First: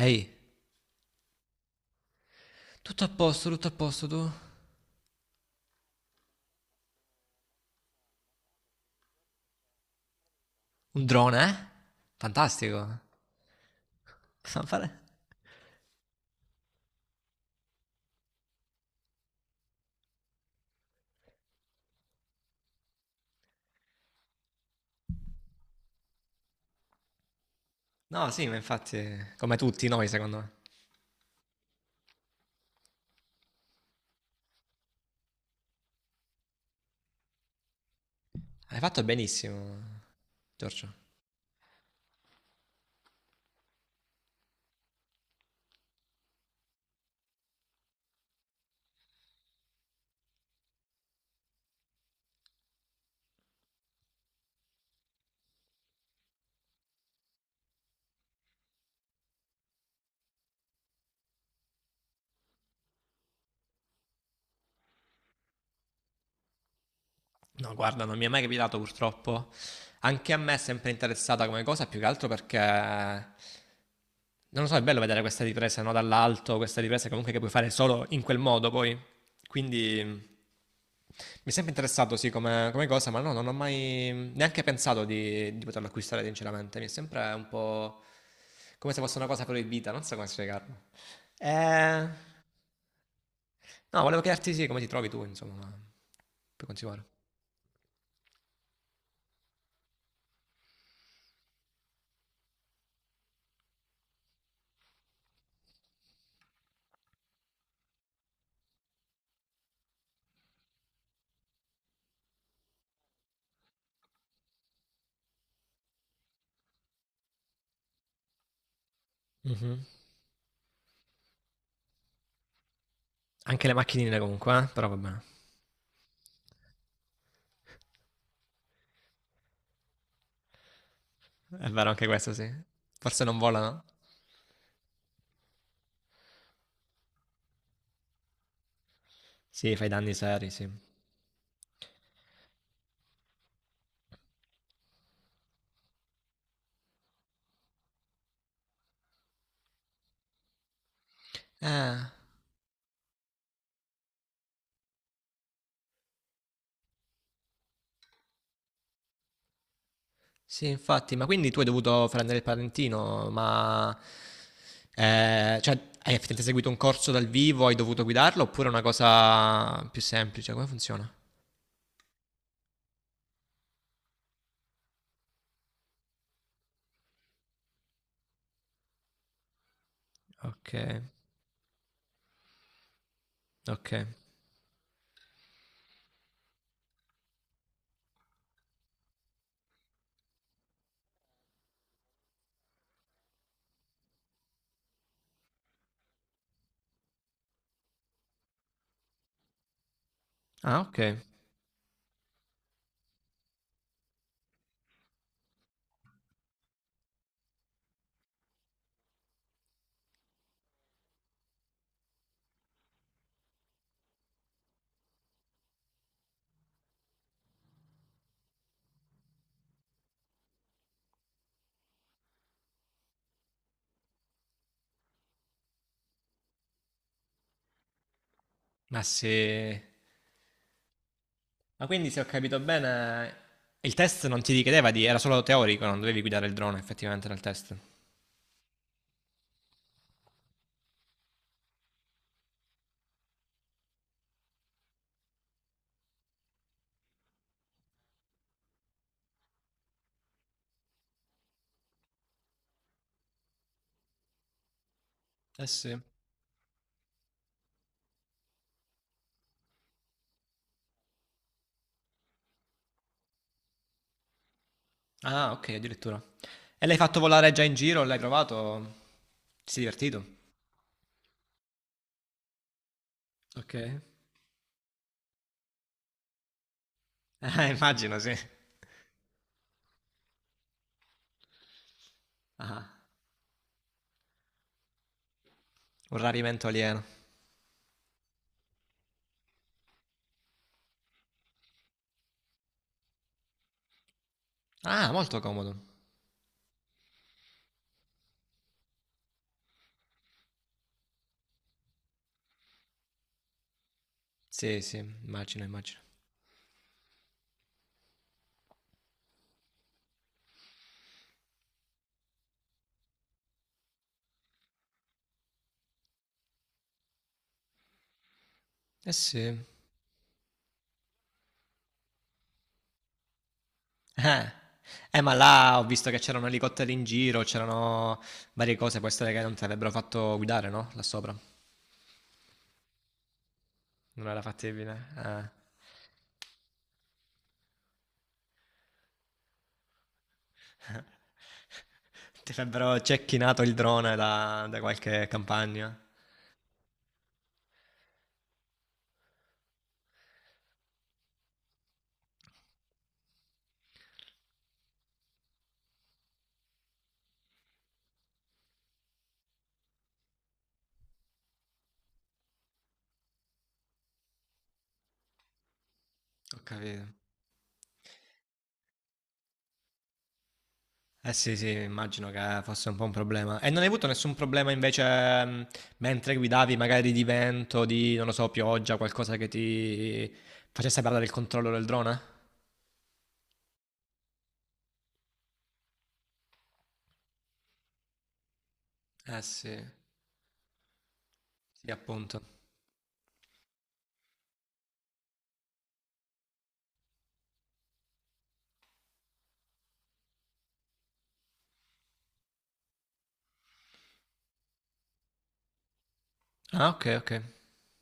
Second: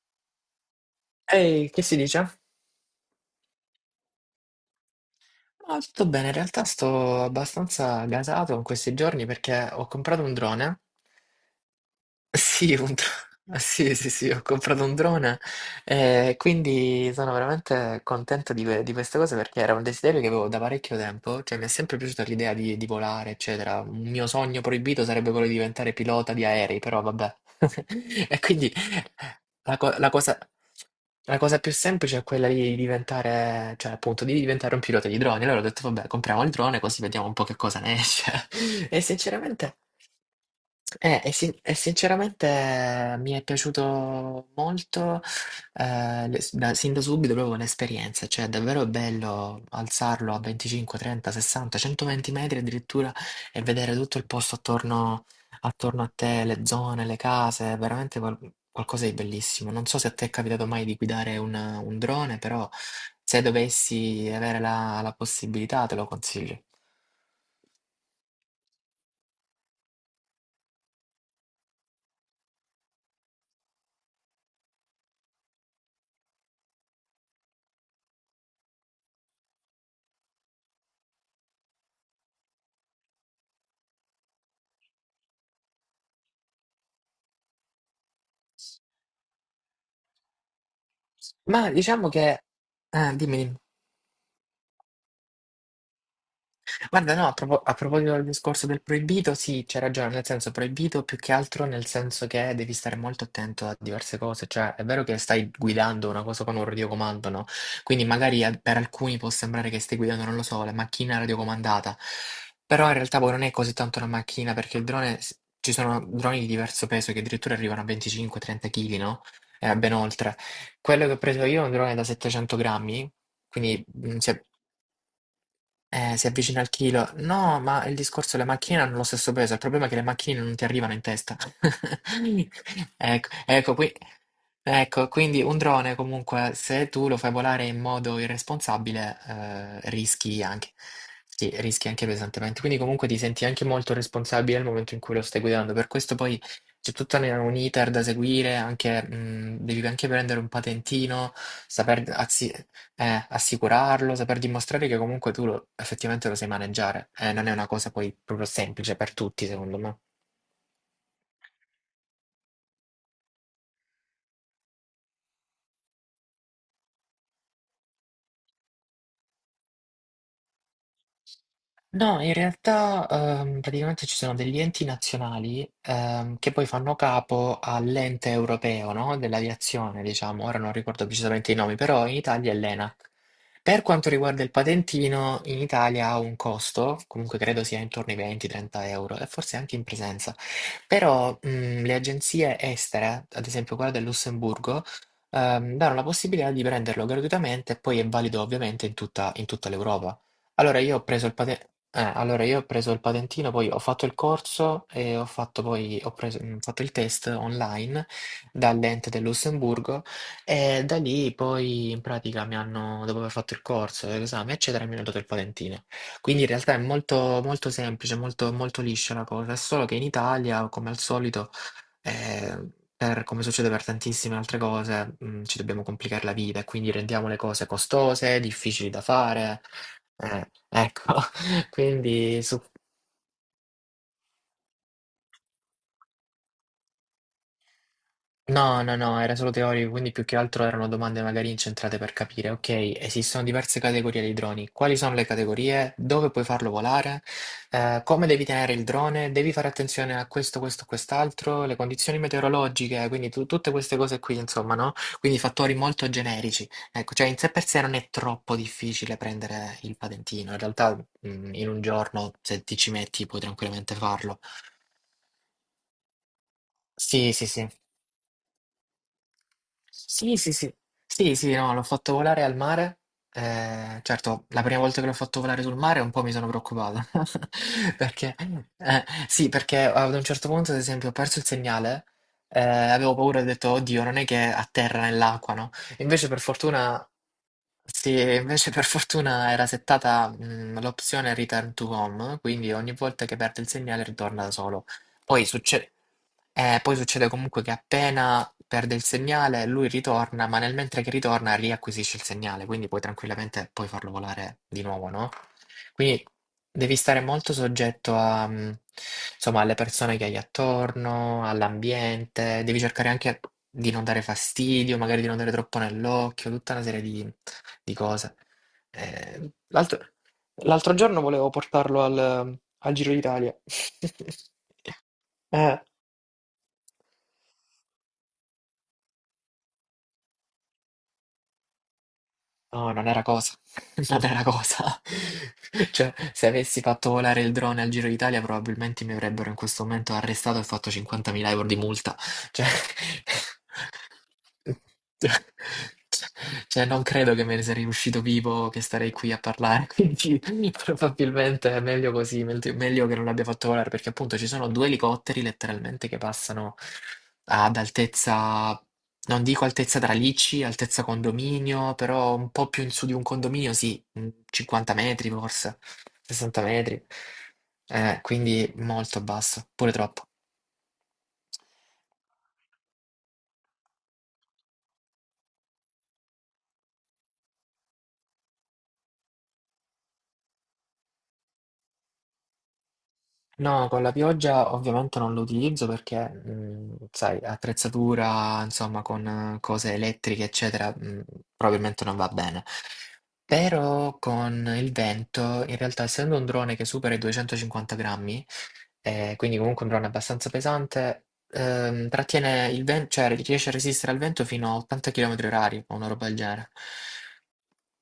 Ehi, Ehi, che si dice? Tutto a posto tu? No, tutto bene, in realtà sto abbastanza gasato in questi giorni perché ho comprato un drone. Un drone, eh? Sì, Fantastico. Sì, sì, sì, ho Fa comprato fare? un drone e quindi sono veramente contento di questa cosa perché era un desiderio che avevo da parecchio tempo, cioè mi è sempre piaciuta l'idea di volare, eccetera. Un mio sogno proibito sarebbe quello di diventare pilota di aerei, però vabbè. No, E sì, ma quindi infatti, come la tutti co- noi, la secondo cosa... me. la cosa più semplice è quella di diventare, cioè appunto, di diventare un pilota di droni. Allora ho detto, vabbè, compriamo il drone così vediamo un po' che cosa ne esce. Hai E fatto benissimo, sinceramente Giorgio. eh, e, sin- e sinceramente mi è piaciuto molto, sin da subito proprio l'esperienza, cioè è davvero bello alzarlo a 25, 30, 60, 120 metri addirittura e vedere tutto il posto attorno, attorno a te, le zone, le case, è veramente qualcosa di bellissimo. Non so se a te è capitato mai di guidare un drone, però se dovessi avere la possibilità te lo consiglio. No, guarda, non mi è mai capitato purtroppo. Anche a me è sempre interessata come cosa, più che altro perché, non lo so, è bello vedere questa ripresa, no? Dall'alto, questa ripresa comunque che puoi fare solo in quel modo poi. Quindi mi è sempre interessato, sì, come, come cosa, ma no, non ho mai neanche pensato di poterlo acquistare, sinceramente. Mi è sempre un po' come se fosse una cosa proibita, non so come spiegarlo. Ma Eh, diciamo che. Ah, dimmi, dimmi. no, volevo chiederti, sì, come ti trovi tu, insomma, ma puoi continuare. Guarda, no, a proposito del discorso del proibito, sì, c'è ragione, nel senso proibito più che altro nel senso che devi stare molto attento a diverse cose, cioè è vero che stai guidando una cosa con un radiocomando, no? Quindi magari per alcuni può sembrare che stai guidando, non lo so, la macchina radiocomandata, però in realtà poi non è così tanto una macchina perché il drone, ci sono droni di diverso peso che addirittura arrivano a 25-30 kg, no? E Mhm. ben oltre. Quello che ho preso io è un drone da 700 grammi, Anche le quindi macchinine comunque, eh? Però va bene. Si avvicina al chilo. No, ma il discorso è le macchine hanno lo stesso peso. Il problema è che le macchine non ti arrivano in testa. È vero anche questo, sì. Forse Ecco, non ecco, volano? qui, ecco, quindi un drone comunque, se tu lo fai volare in modo irresponsabile, Sì, fai danni rischi seri, sì. anche. Sì, rischi anche pesantemente. Quindi comunque ti senti anche molto responsabile nel momento in cui lo stai guidando. Per questo poi c'è tutto un iter da seguire, anche, devi anche prendere un patentino, saper, Ah, assicurarlo, saper dimostrare che comunque tu lo effettivamente lo sai maneggiare. Non è una cosa poi proprio semplice per tutti, secondo me. sì, infatti, ma quindi tu hai dovuto prendere il patentino, ma... cioè, hai effettivamente seguito un corso dal vivo, hai dovuto guidarlo, oppure è una cosa più semplice? Come funziona? No, in realtà praticamente ci sono degli enti nazionali che poi fanno capo all'ente europeo, no? Dell'aviazione, diciamo, ora non Ok, ricordo precisamente i nomi, però in Italia è l'ENAC. Per ok. quanto riguarda il patentino, in Italia ha un costo, comunque credo sia intorno ai 20-30 € e forse anche in presenza, però le agenzie estere, ad esempio quella del Lussemburgo, danno la possibilità di prenderlo gratuitamente e poi è valido ovviamente in tutta l'Europa. Allora, Ah, io ok. ho preso il patente. Allora io ho preso il patentino, poi ho fatto il corso e ho fatto poi, fatto il test online dall'ente del Lussemburgo e da lì poi in pratica mi hanno, dopo aver fatto il corso, l'esame eccetera, mi hanno dato il patentino. Quindi in realtà è molto, molto semplice, molto, molto liscia la cosa, è solo che in Italia, come al solito, eh, come succede per tantissime altre cose, ci dobbiamo complicare la vita e quindi rendiamo le cose costose, difficili da Ma fare. sì. Ecco, Ma quindi se ho quindi capito su. bene, il test non ti richiedeva di, era solo teorico, non dovevi guidare il drone effettivamente nel test. No, no, no, era solo teorico, quindi più che altro erano domande magari incentrate per capire, ok, esistono diverse categorie di droni, quali sono le categorie, dove puoi farlo volare, come devi tenere il drone, devi fare attenzione a questo, questo, quest'altro, le condizioni meteorologiche, quindi tutte queste cose qui, insomma, no? Quindi Eh fattori sì. molto generici. Ecco, cioè in sé per sé non è troppo difficile prendere il patentino, in realtà in un giorno se ti ci metti puoi tranquillamente farlo. Ah, ok, addirittura. E l'hai fatto Sì, sì, volare già sì. in giro? L'hai provato? Ti sei divertito? Sì, sì, sì. Sì, sì, no, l'ho fatto volare al mare. Ok. Certo, la prima volta che l'ho fatto volare sul mare un po' mi sono preoccupato. Immagino, sì. Perché, eh, sì, perché ad un certo punto, ad esempio, ho perso il segnale. Ah, Avevo paura e ho detto, oddio, non è che atterra nell'acqua, no? un Invece, per rarimento alieno. fortuna. Sì, e invece per fortuna era settata l'opzione return to home, quindi ogni volta che perde il segnale ritorna da solo. Ah, molto Poi comodo. succede, Poi succede comunque che appena perde il segnale lui ritorna, ma nel mentre che ritorna riacquisisce il segnale, quindi puoi tranquillamente poi farlo volare Sì, di sì, nuovo, no? immagino, immagino. Quindi devi stare molto soggetto a, insomma, alle persone che hai attorno, all'ambiente, devi cercare anche di non dare fastidio, magari di non dare troppo nell'occhio, tutta una serie di cose. Eh Eh, sì. l'altro L'altro giorno volevo portarlo al Giro d'Italia. Eh, ma là Eh. ho visto che c'erano elicotteri in giro, c'erano varie cose, può essere che non ti avrebbero fatto guidare, no? Là sopra. No, non era cosa. Non Non era era cosa. fattibile? Ah. Cioè, se avessi fatto volare il drone al Giro d'Italia, probabilmente mi avrebbero in questo momento arrestato e fatto 50.000 € di multa. Ti Cioè, avrebbero cecchinato il drone da, da qualche campagna? cioè, non credo che me ne sarei uscito vivo, che starei qui a parlare. Quindi, probabilmente è meglio così, meglio che non l'abbia fatto volare, perché appunto ci sono due elicotteri letteralmente che passano ad altezza. Non dico altezza tralicci, altezza condominio, però un po' più in su di un condominio, sì, 50 metri forse, Ho 60 metri, capito. Quindi molto basso, pure troppo. Eh sì, sì, immagino che fosse un po' un problema. E non hai avuto nessun problema invece mentre guidavi, magari di vento, di, non lo so, pioggia, qualcosa che ti facesse perdere il controllo del drone? No, con la pioggia ovviamente non lo utilizzo perché, sai, attrezzatura, insomma, con Eh sì, cose elettriche, eccetera, sì, probabilmente non va appunto. bene. Però con il vento, in realtà, essendo un drone che supera i 250 grammi, quindi comunque un drone abbastanza pesante, trattiene il vento, cioè riesce a resistere al vento fino a 80 km orari, o una roba del genere. Ah, ok, ok.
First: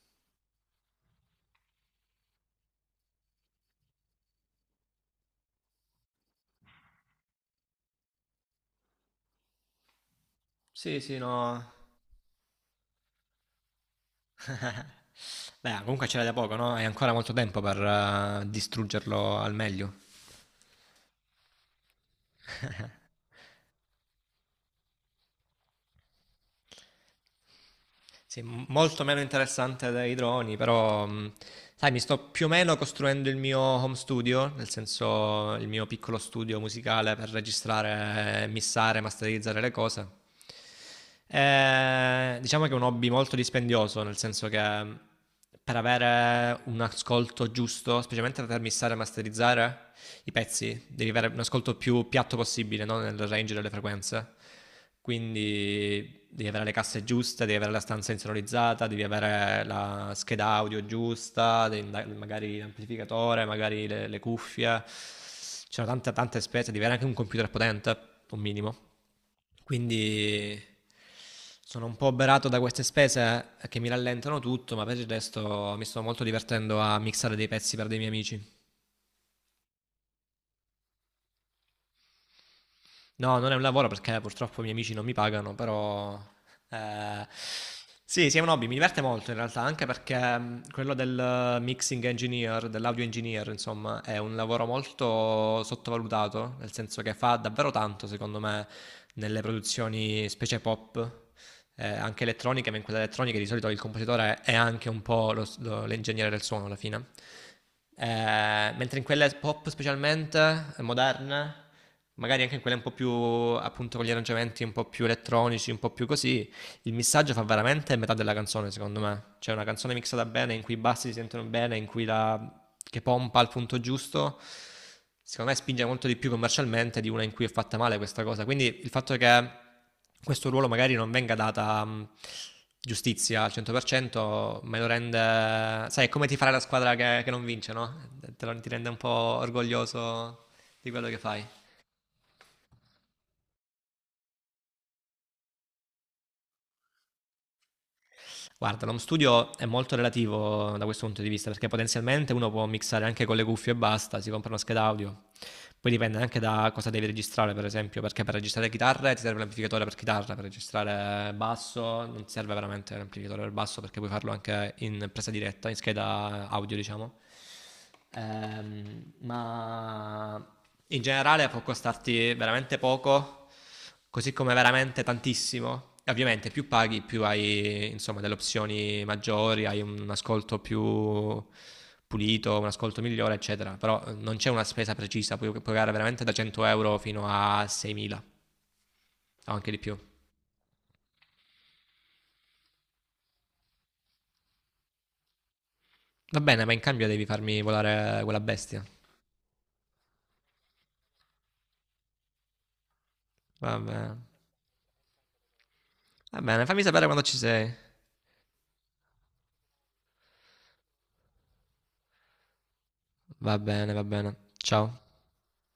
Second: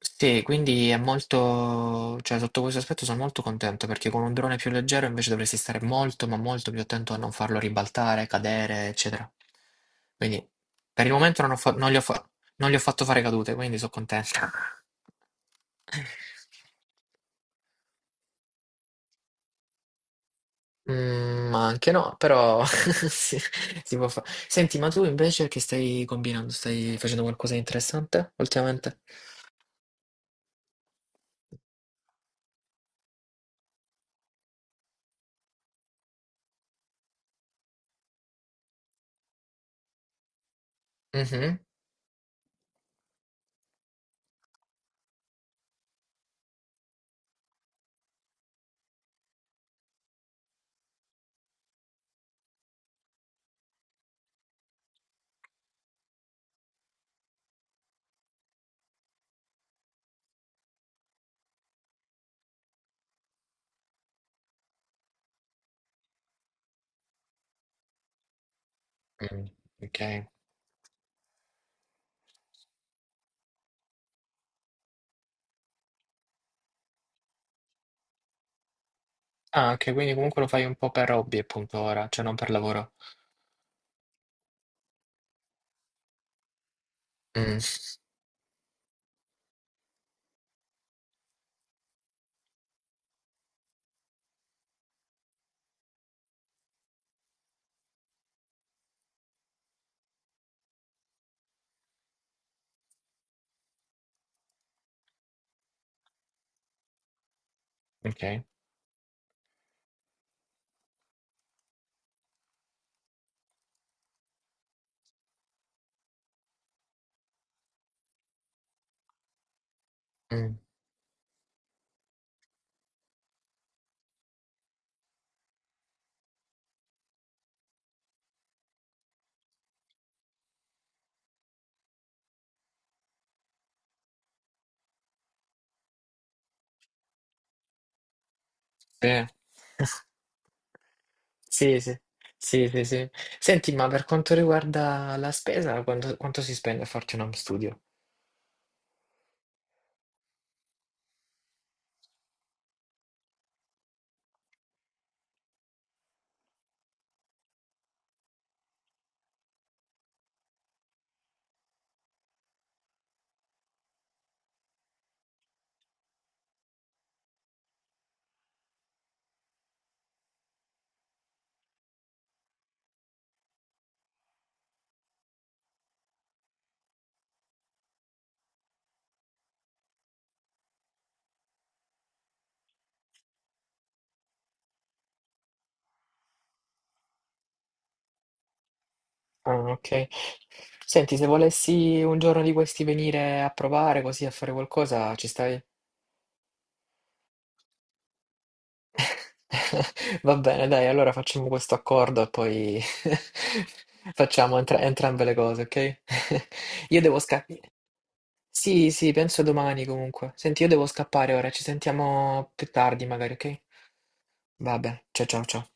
Sì, quindi è molto, cioè sotto questo aspetto sono molto contento perché con un drone più leggero invece dovresti stare molto, ma molto più attento a non farlo ribaltare, cadere, eccetera. Quindi Sì, per il sì, momento non ho no. fa- non gli ho fa- non gli ho fatto fare cadute, quindi sono contento. Beh, comunque c'era da poco, no? Hai ancora molto tempo per distruggerlo al meglio. Ma anche no, però si può fare. Senti, ma tu invece che stai combinando? Stai facendo qualcosa di interessante Sì, ultimamente? molto meno interessante dei droni, però sai, mi sto più o meno costruendo il mio home studio, nel senso il mio piccolo studio musicale per registrare, missare, masterizzare le cose. Mhm. Diciamo che è un hobby molto dispendioso, nel senso che per avere un ascolto giusto, specialmente per missare e masterizzare i pezzi, devi avere un ascolto più piatto possibile, no? Nel range delle frequenze. Quindi devi avere le casse giuste, devi avere la stanza insonorizzata, devi avere la scheda audio giusta, devi magari l'amplificatore, magari le cuffie. C'erano tante, tante spese, devi avere anche un computer potente, un minimo. Mm, ok. Quindi sono un po' oberato da queste spese che mi rallentano tutto, ma per il resto mi sto molto divertendo a mixare dei pezzi per dei miei amici. Ah, anche, quindi comunque lo fai un po' per hobby appunto ora, cioè non per lavoro. No, non è un lavoro perché purtroppo i miei amici non mi pagano, però... eh, Mm, sì, sì, è un hobby, mi diverte molto in realtà, anche perché quello del mixing engineer, dell'audio engineer, insomma, è un lavoro molto sottovalutato, nel senso che fa davvero tanto, secondo me, nelle produzioni specie pop anche elettronica, ma in quella elettronica di solito il compositore è anche un po' l'ingegnere del suono alla fine. ok. Mentre in quelle pop specialmente, moderne, magari anche in quelle un po' più appunto con gli arrangiamenti un po' più elettronici, un po' più così, il missaggio fa veramente metà della canzone secondo me. C'è una canzone mixata bene Mm, in cui i bassi si sentono bene, in cui la che pompa al punto giusto, secondo me spinge molto di più commercialmente di una in cui è fatta male questa cosa. Quindi il fatto che questo ruolo magari non venga data giustizia al 100% me lo rende... Sai, è come ti farà la squadra che non vince, no? Te lo, ti rende un po' sì. orgoglioso di quello che fai. Sì, sì, sì, sì, sì. Senti, ma per quanto riguarda la spesa, quanto si spende a farti un home studio? Guarda, l'home studio è molto relativo da questo punto di vista, perché potenzialmente uno può mixare anche con le cuffie e basta, si compra una scheda audio. Poi dipende anche da cosa devi registrare, per esempio, perché per registrare chitarre ti serve l'amplificatore per chitarra, per registrare basso non ti serve veramente l'amplificatore per basso perché puoi farlo anche in presa diretta, in scheda audio, diciamo. Ma in generale può costarti veramente poco, così come veramente tantissimo. E ovviamente più paghi, più hai insomma delle opzioni maggiori, hai un ascolto più pulito, un ascolto migliore, eccetera. Però non c'è una spesa precisa, puoi pagare veramente da 100 euro fino a 6.000 o anche Ah, di più. ok. Senti, se volessi un giorno di questi venire a provare così a fare qualcosa, ci stai? Va bene, ma in cambio devi farmi volare quella bestia. Va bene, dai, allora facciamo questo accordo e poi Va bene. facciamo entrambe le cose, ok? Va bene, fammi Io sapere devo quando ci scappare. sei. Sì, sì, penso domani comunque. Senti, io devo scappare ora, ci sentiamo più tardi magari, Va ok? bene, va bene. Ciao. Vabbè, ciao ciao ciao.